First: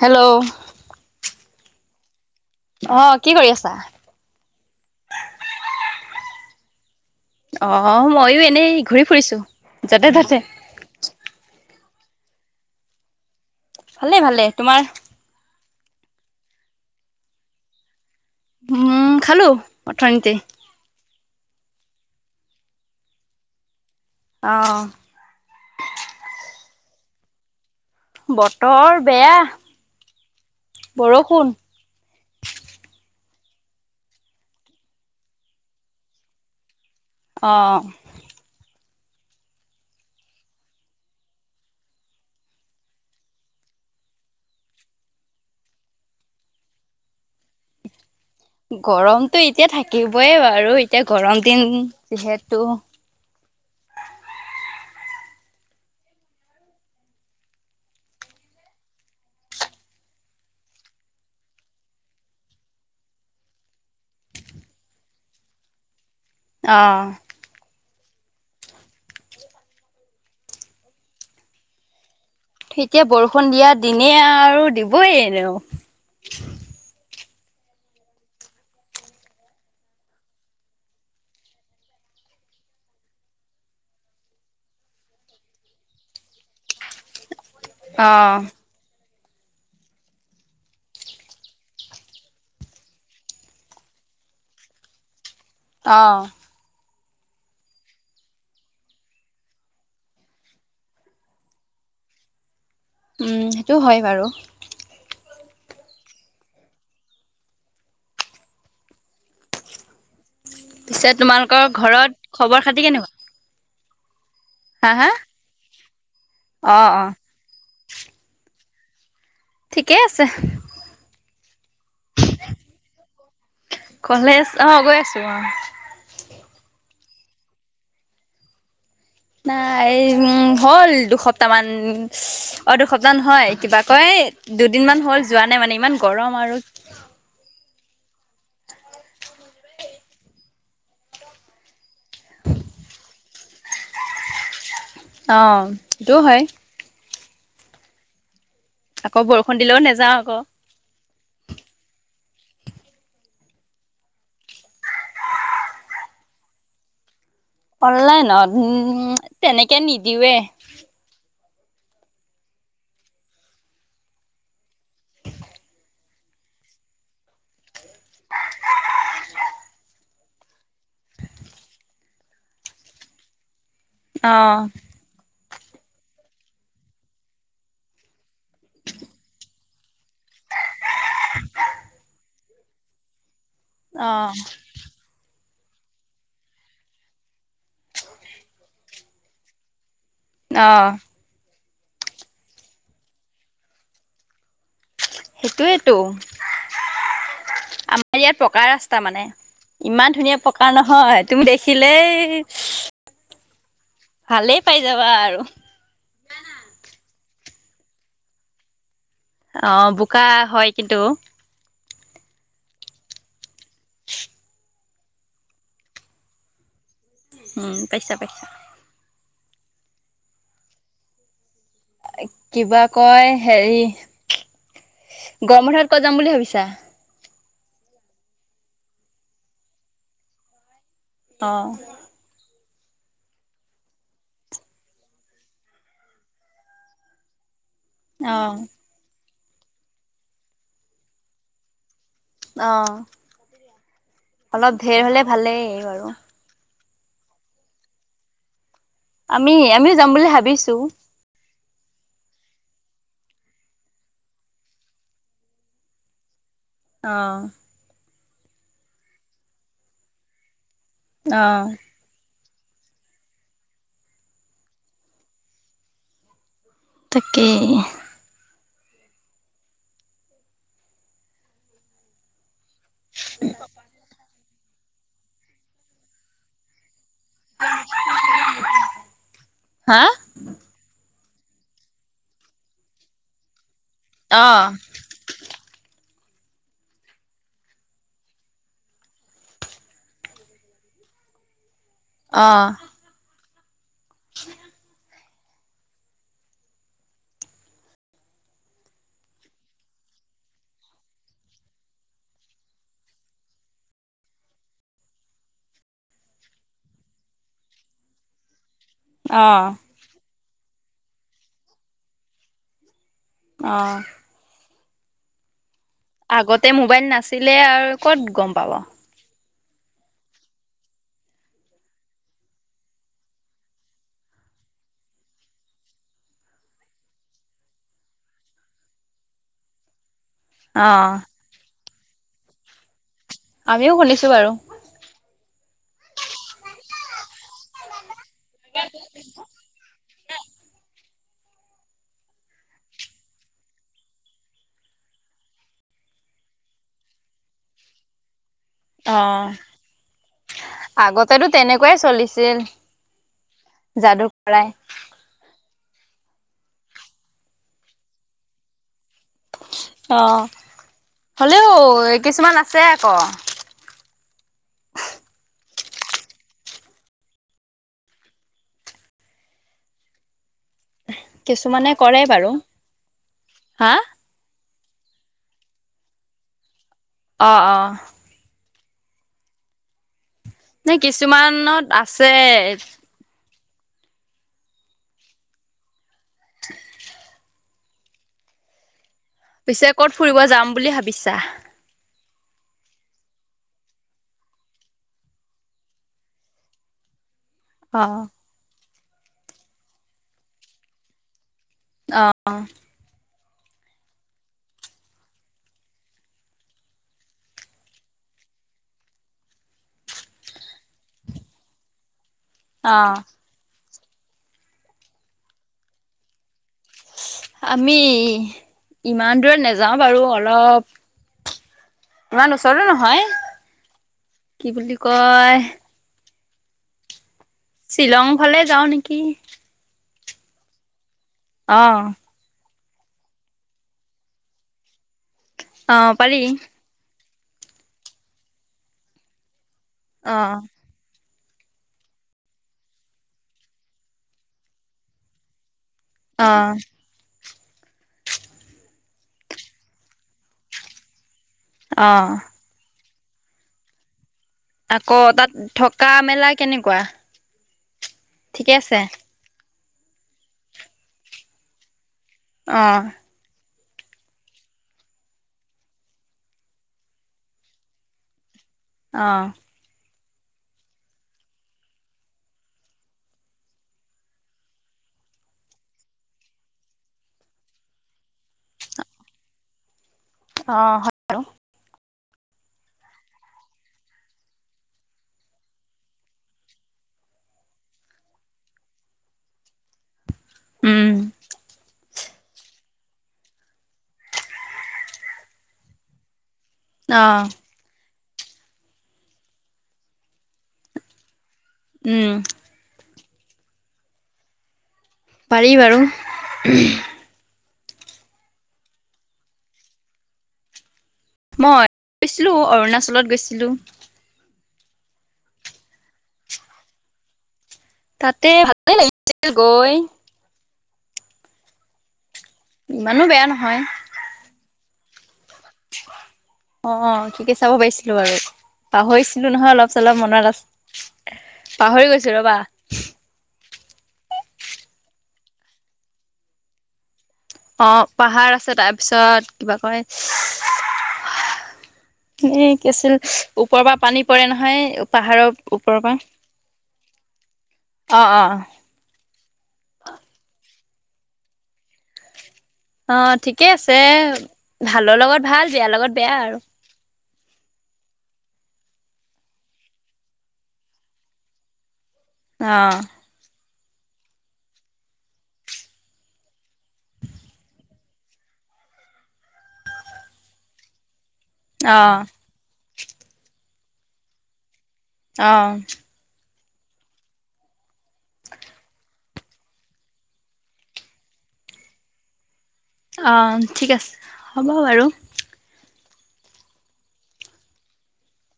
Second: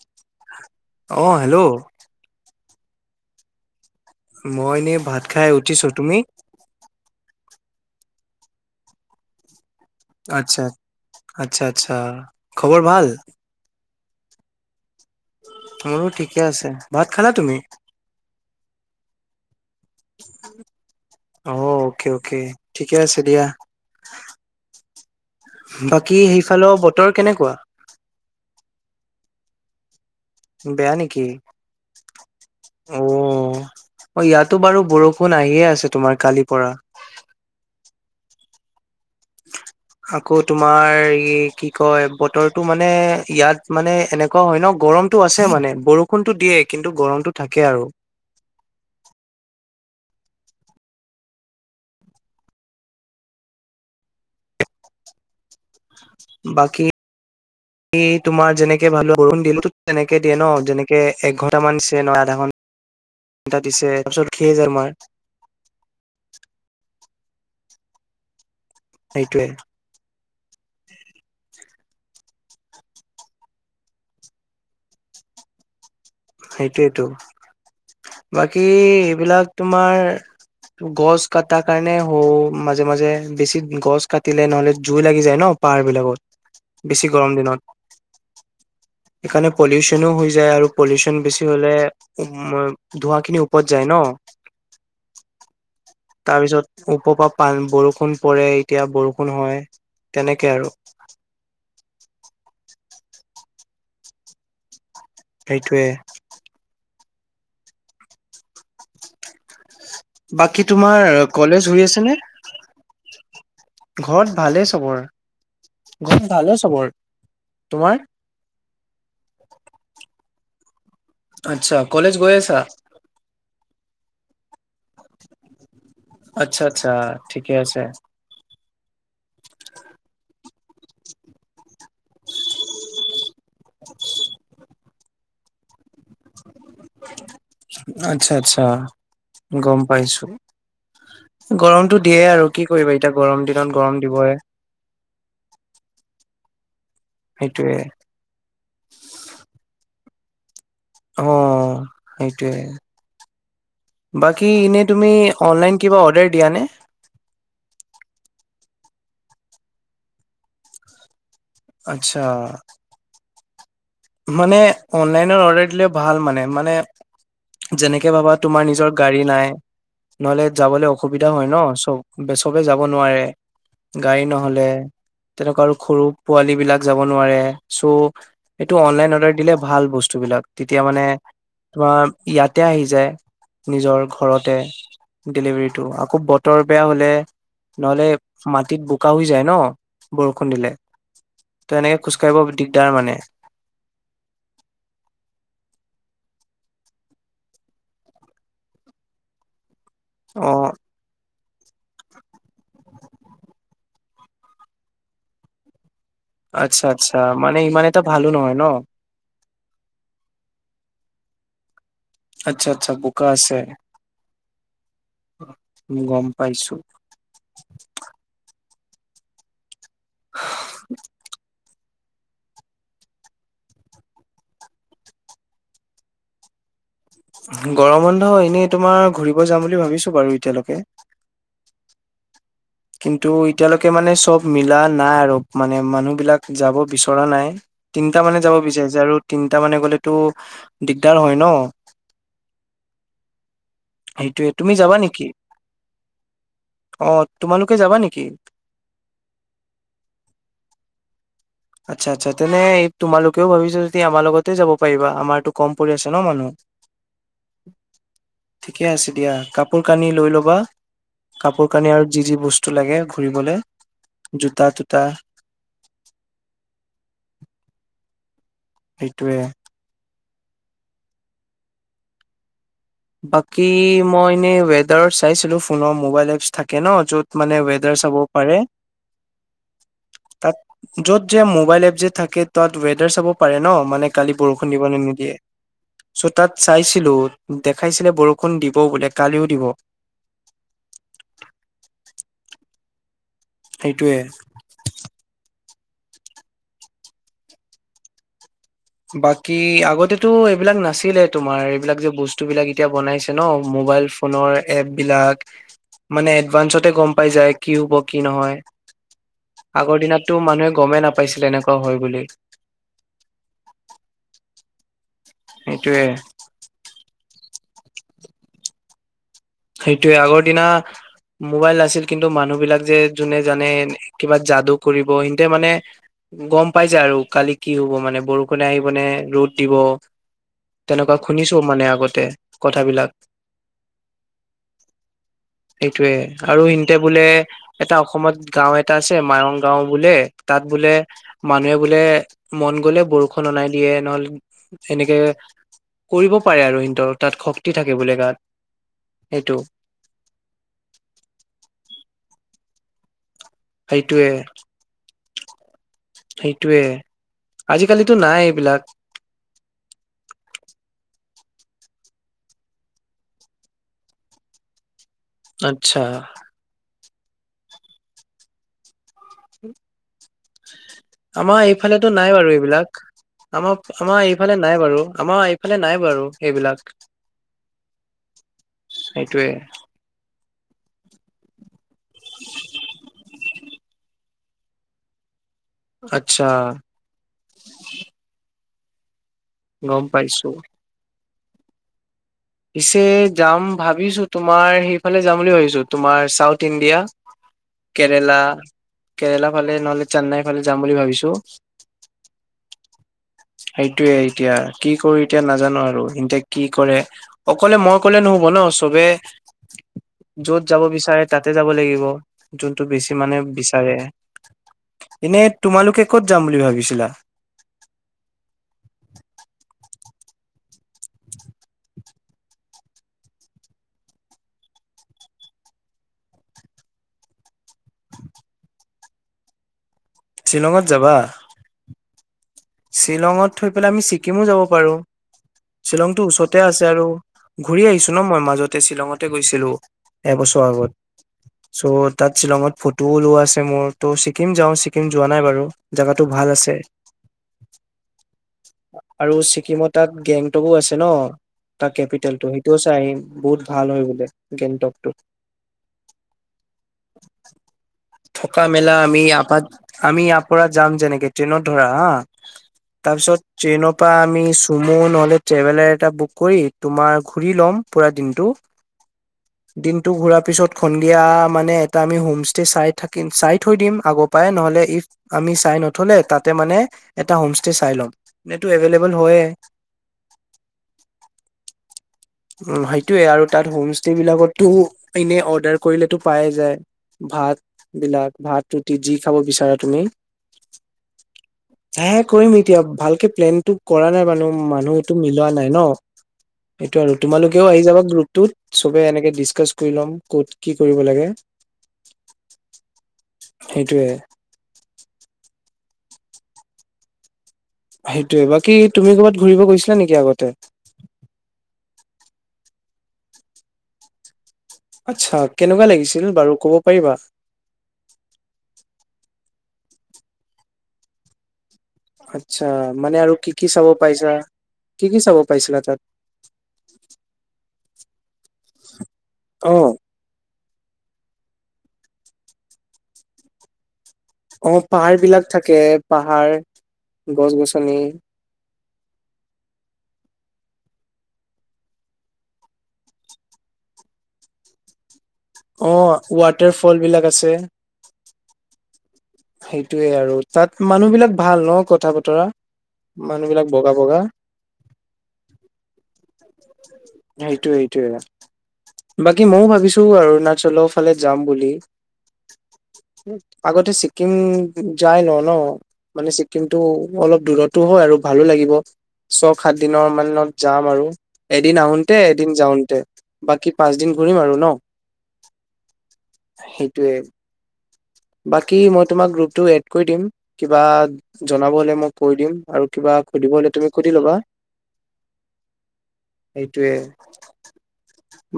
Hello? অ hello? অ, কি কৰি আছা? মই এনে ভাত খাই উঠিছো, তুমি? অ', ময়ো এনেই ঘূৰি ফুৰিছো। য'তে ত'তে। আচ্ছা, আচ্ছা, আচ্ছা, খবৰ ভাল? ভালেই, ভালেই, তোমাৰ? মোৰো ঠিকে আছে, ভাত খালা তুমি? উম, খালোঁ অথনিতে। অ', অ'কে অ'কে ঠিকে আছে দিয়া। অ'। বাকী সেইফালৰ বতৰ কেনেকুৱা? বতৰ বেয়া। বেয়া নেকি? বৰষুণ। উম। অ', ইয়াতো বাৰু বৰষুণ আহিয়ে আছে তোমাৰ কালিৰ পৰা। অহ। [inaudible] আকৌ তোমাৰ এই কি কয় বতৰটো মানে ইয়াত মানে এনে ক' হয় ন' গৰমটো আছে মানে বৰষুণটো দিয়ে কিন্তু গৰমটো থাকে আৰু। গৰমটো এতিয়া থাকিবই বাৰু এতিয়া গৰম দিন যিহেতু। বাকী কি তোমাৰ যেনেকে মানে বৰষুণ দিলেতো তেনেকে দিয়ে ন যেনেকে এক ঘণ্টা ণ্টামান দিছে নহয় আধা ঘণ্টা দিছে তাৰপিছত ৰখি যায় তোমাৰ তা অ'। সেইটোৱে। এতিয়া বৰষুণ দিয়া দিনে আৰু দিবই এনেও। সেইটোৱেটো বাকী এইবিলাক তোমাৰ গছ কাটাৰ কাৰণে হ'ল মাজে মাজে বেছি গছ কাটিলে নহ'লে জুই লাগি যায় ন'। পাৰবিলাকত বেছি গৰম দিনত। অ'। সেইকাৰণে পলিউচনো হৈ যায় আৰু। পলিউচন বেছি হ'লে উম, ধোঁৱাখিনি ওপৰত যায় ন। অ'। তাৰপিছত ওপৰ পৰা পা বৰষুণ পৰে এতিয়া বৰষুণ হয় তেনেকে আৰু। উম, সেইটো হয় বাৰু। সেইটোৱে। বাকী তোমাৰ পিছে তোমালোকৰ কলেজ হৈ আছে ঘৰত নে? খবৰ খাতি কেনেকুৱা? ঘৰত ভালে হা চবৰে, হা? ঘৰত ভালে অ চবৰে, অ তোমাৰ? ঠিকে আছে। আচ্ছা, কলেজ গৈ আছা? কলেজ অ', গৈ আছোঁ অ'। আচ্ছা, আচ্ছা, ঠিকে আছে। নাই এই উম, হ'ল দুসপ্তাহ মান। অ', দুসপ্তাহ নহয় কিবা কয় দুদিনমান হ'ল যোৱা নাই মানে ইমান গৰম আৰু। আচ্ছা, আচ্ছা, গম পাইছোঁ গৰমটো দিয়ে আৰু কি কৰিবা এতিয়া গৰম দিনত গৰম দিবই। অ', সেইটোও হয়। সেইটোৱে। আকৌ বৰষুণ দিলেও নেযাওঁ আকৌ। অ সেইটোৱে। বাকী এনেই তুমি অনলাইন কিবা অৰ্ডাৰ দিয়া নে? অনলাইনত উম তেনেকে নিদিওঁৱে। আচ্ছা। মানে অনলাইনত অৰ্ডাৰ দিলে ভাল মানে মানে যেনেকে ভাবা তোমাৰ নিজৰ গাড়ী নাই নহলে যাবলৈ অসুবিধা হয় ন চব চবে যাব নোৱাৰে গাড়ী অ নহলে তেনেকুৱা আৰু সৰু পোৱালী বিলাক যাব নোৱাৰে চ' এইটো অনলাইন অৰ্ডাৰ দিলে ভাল বস্তু বিলাক তেতিয়া মানে তোমাৰ ইয়াতে আহি যায়। নিজৰ অ ঘৰতে। ডেলিভাৰীটো আকৌ বতৰ বেয়া হলে নহ'লে মাটিত বোকা হৈ যায় ন বৰষুণ অ দিলে ত এনেকে খোজ কাঢ়িব দিগদাৰ মানে। সেইটোয়েটো আমাৰ ইয়াত পকা ৰাস্তা মানে। ইমান ধুনীয়া অ পকা নহয় তুমি দেখিলেই ভালেই পাই যাবা আৰু। আচ্ছা আচ্ছা। মানে ইমান এটা ভালো নহয় ন? অ' বোকা হয় কিন্তু। আচ্ছা আচ্ছা বোকা আছে। গম পাইছো। উম পাইছা পাইছা। [inaudible] কিবা কয় হেৰি গৰম বন্ধত কত যাম বুলি ভাবিছা? গৰম অন্ধ এনেই তোমাৰ ঘুৰিব যাম বুলি ভাবিছো বাৰু এতিয়ালৈকে অ'। কিন্তু এতিয়ালৈকে মানে চব মিলা নাই আৰু মানে মানুহ বিলাক যাব বিচৰা নাই। তিনিটা মানে যাব অ', বিচাৰিছে আৰু তিনটা মানে গলেতো দিগদাৰ হয় ন। অঁ, সেইটোয়ে তুমি অলপ যাবা ধেৰ নেকি? হলে ভালেই বাৰু। অ' তোমালোকে যাবা নেকি? আমি আমিও যাম বুলি ভাবিছো। আচ্ছা আচ্ছা। তেনে এই তোমালোকেও ভাবিছো যদি আমাৰ লগতে যাব পাৰিবা আমাৰতো কম পৰি আছে ন মানুহ অহ ঠিকে আছে দিয়া, কাপোৰ কানি লৈ ল'বা অ'। কাপোৰ কানি আৰু যি যি ব স্তু লাগে ঘূৰিবলে জোতা তোতা তাকেই। সেইটোৱে বাকী মই এনেই ৱেডাৰ চাইছিলো ফোনৰ মোবাইল এপছ থাকে ন য'ত মানে ৱেডাৰ চাব পাৰে হাঁ? তাত য'ত যে মোবাইল এপ যে থাকে তাত ৱেডাৰ চাব পাৰে ন মানে কালি বৰষুণ অ'। দিব নে নিদিয়ে চ' তাত চাইছিলো দেখাইছিলে বৰষুণ দিব বোলে কালিও দিব। অহ। সেইটোৱে। [inaudible] বাকী আগতেতো এইবিলাক নাছিলে তোমাৰ এইবিলাক যে বস্তু বিলাক এতিয়া বনাইছে ন মোবাইল ফোনৰ এপ বিলাক মানে এডভানঞ্চতে গম পাই যায় কি হ'ব কি নহয় অহ আগৰ দিনততো মানুহে গমেই নাপাইছিল এনেকুৱা হয় বুলি অ' সেইটোৱে আগতে মোবাইল নাছিলে আৰু ক'ত গম পাব সেইটোয়ে আগৰ দিনা মোবাইল নাছিল কিন্তু মানুহ বিলাক যে যোনে জানে কিবা যাদু কৰিব সিঁহতে মানে গম পাই যায় আৰু কালি কি হ'ব মানে বৰষুণে আহিব নে ৰ'দ দিব অ', তেনেকুৱা শুনিছো মানে আগতে কথাবিলাক আমিও শুনিছো বাৰু সেইটোয়ে আৰু ইহতে বোলে এটা অসমত গাও এটা আছে মায়ৰং গাও বোলে তাত বোলে মানুহে বোলে মন গলে বৰষুণ অনাই দিয়ে নহল এনেকে কৰিব পাৰে আৰু সিহতৰ তাত শক্তি থাকে বোলে গাত। অ', সেইটো আগতেতো তেনেকুৱাই চলিছিল। যাদু সেইটোৱে। কৰাই। সেইটোৱে আজিকালিতো নাই এইবিলাক। অ', হলেও কিছুমান আছে আক। আচ্ছা। [unintelligible] আমাৰ কিছুমানে এইফালেতো কৰে নাই বাৰু এইবিলাক হা? আমাৰ আমাৰ এই ফালে নাই বাৰু আমাৰ এইফালে নাই বাৰু সেইবিলাক। অ', অ' সেইটোৱে। নাই কিছুমানত আছে। আচ্ছা। পিছে গম ক'ত ফুৰিব পাইছো। যাম বুলি ভাবিছা? পিছে যাম ভাবিছো তোমাৰ সেইফালে যাম বুলি ভাবিছো তোমাৰ চাউথ ইণ্ডিয়া। [inaudible] কেৰেলা কেৰেলা ফালে নহ'লে চেন্নাইৰ ফালে যাম বুলি ভাবিছো। অ'। সেইটোয়ে এতিয়া কি কৰো এতিয়া নাজানো আৰু এতিয়া কি কৰে। অকলে মই কলে নহ'ব ন চবে য'ত যাব বিচাৰে তাতে যাব লাগিব। যোনটো বেছি অ', মানে বিচাৰে এনে তোমালোকে কত যাম বুলি ভাবিছিলা? আমি ইমান দূৰে নাযাওঁ বাৰু অলপ ইমান ওচৰতো নহয় কি বুলি কয় শ্বিলং ফালে যাওঁ নেকি। শ্বিলঙত যাবা? অ'। শ্বিলঙত থৈ পেলাই আমি ছিকিমো যাব পাৰো অ', শ্বিলংটো পাৰি। ওচৰতে আছে আৰু। ঘূৰি আহিছো ন মই মাজতে শ্বিলঙতে গৈছিলো অ', এবছৰ আগত। চ' তাত শ্বিলঙত ফটোও লোৱা আছে মোৰ ত' ছিককিম যাওঁ ছিকিম যোৱা নাই বাৰু। জেগাতো ভাল আছে। অ', আৰু ছিকিমত তাত গেংটকো আছে ন তাৰ অ', কেপিটেলটো। টো চাই আহিম বহুত ভাল হয় বোলে। আক গেংটকটো তাত থকা মেলা কেনেকুৱা? থকা ঠিকে মেলা আছে? আমি আপাত আমি ইয়াৰ পৰা যাম যেনেকে ট্ৰেইনত ধৰা হা। অ। ছত ট্ৰেইনৰ পৰা আমি চুমু নহলে ট্ৰেভেলাৰ এটা বুক কৰি তোমাৰ ঘুৰি ল'ম পুৰা দিনটো। অ। দিনটো ঘুৰা পিছত সন্ধিয়া মানে এটা আমি হোম ষ্টে চাই থাকিম চাই থৈ দিম আগপ পাই নহলে ই আমি চাই নথলে তাতে মানে এটা হোম ষ্টে চাই ল'ম নে টো এভেইলেবল হয়ে। অ। বাৰু। উম, সেইটোয়ে আৰু তাত হোম ষ্টে বিলাকতো এনে অৰ্ডাৰ কৰিলেটো পায়ে যায়। ভাতবিলাক ভাত ৰুটি যি খাব বিচাৰা তুমি। উম, ধেত। কৰিম এতিয়া ভালকে প্লেনটো কৰা নাই বানু মানুহ এইটো মিলোৱা নাই ন। টো আৰু অ', তোমালোকেও আহি যাবা গ্ৰুপটোত চবে এনেকে ডিচকাচ কৰি ল'ম ক'ত কি কৰিব লাগে। উম। সেইটোয়ে। পাৰি বাৰু। সেইটোৱে, বাকী তুমি ক'ৰবাত ঘূৰিব গৈছিলা নেকি আগতে? মই গৈছিলো, অৰুণাচলত গৈছিলো। আচ্ছা, কেনেকুৱা লাগিছিল বাৰু ক'ব পাৰিবা? তাতে ভাল লাগিছিলে গৈ। আচ্ছা, মানে ইমানো আৰু বেয়া কি কি নহয় চাব পাইছা, কি কি চাব পাইছিলা তাত? অ, কি কি চাব পাৰিছিলো বাৰু, পাহৰিছিলো নহয় অ', অলপ চলপ মনত আ পাহৰি গৈছো ৰ'বা। অ পাহাৰবিলাক থাকে পাহাৰ। গছ গছ। অ পাহাৰ আছে তাৰপিছত, কিবা কয় এ কি আছিল, ওপৰৰ পৰা পানী পৰে নহয় পাহাৰৰ অ ওপৰৰ পৰা ৱাটাৰ ফলবিলাক আছে। অ, অ। সেইটোৱে আৰু তাত মানুহবিলাক ভাল ন কথা বতৰা। অ মানুহ বিলাক ঠিকে বগা আছে বগা ভালৰ লগত ভাল বেয়াৰ লগত বেয়া আৰু। সেইটোৱে সেইটোৱে। বাকী মইও ভাবিছো অৰুণাচলৰ ফালে যাম বুলি। অ আগতে ছি ক্কিম যায় লওঁ ন মানে ছিক্কিমতটো অলপ দূৰতো হয় আৰু ভালো লাগিব। ছয় সাত দিনৰ মানত যাম আৰু। এদিন অ আহোঁতে এদিন যাওঁতে বাকী পাঁচ দিন ঘূৰিম আৰু ন? অ। সেইটোৱে। বাকী মই তোমাক গ্ৰুপটো এড কৰি দিম, কিবা জনাব হ'লে মই কৈ দিম। আৰু কিবা অ সুধিব হ'লে ঠিক তুমি আছে সুধি ল'বা। হ'ব বাৰু সেইটোৱে।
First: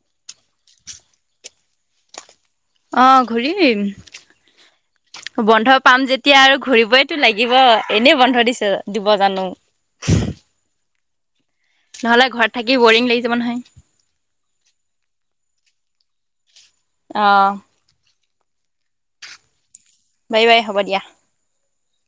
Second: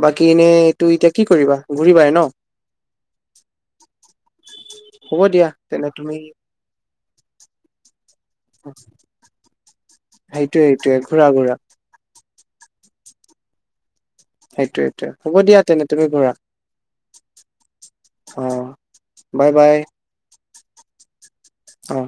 বাকী এনে, এইটো এতিয়া কি কৰিবা, ঘূৰিবাই ন'? অ'! ঘূৰিম। হ'ব দিয়া বন্ধ তেনে পাম তুমি যেতিয়া আৰু ঘূৰিবই টো লাগিব। এনেই বন্ধ দিছে, দিব জানোঁ। সেইটোৱে-সেইটোৱে, ঘূৰা-ঘূৰা। নহ'লে, ঘৰত থাকি বৰিং লাগি যাব, নহয়। সেইটোৱে-সেইটোৱে, হ'ব দিয়া তেনে, তুমি ঘূৰা। অ'! অ'! বাই-বাই। বাই-বাই, হ'ব দিয়া। অ'!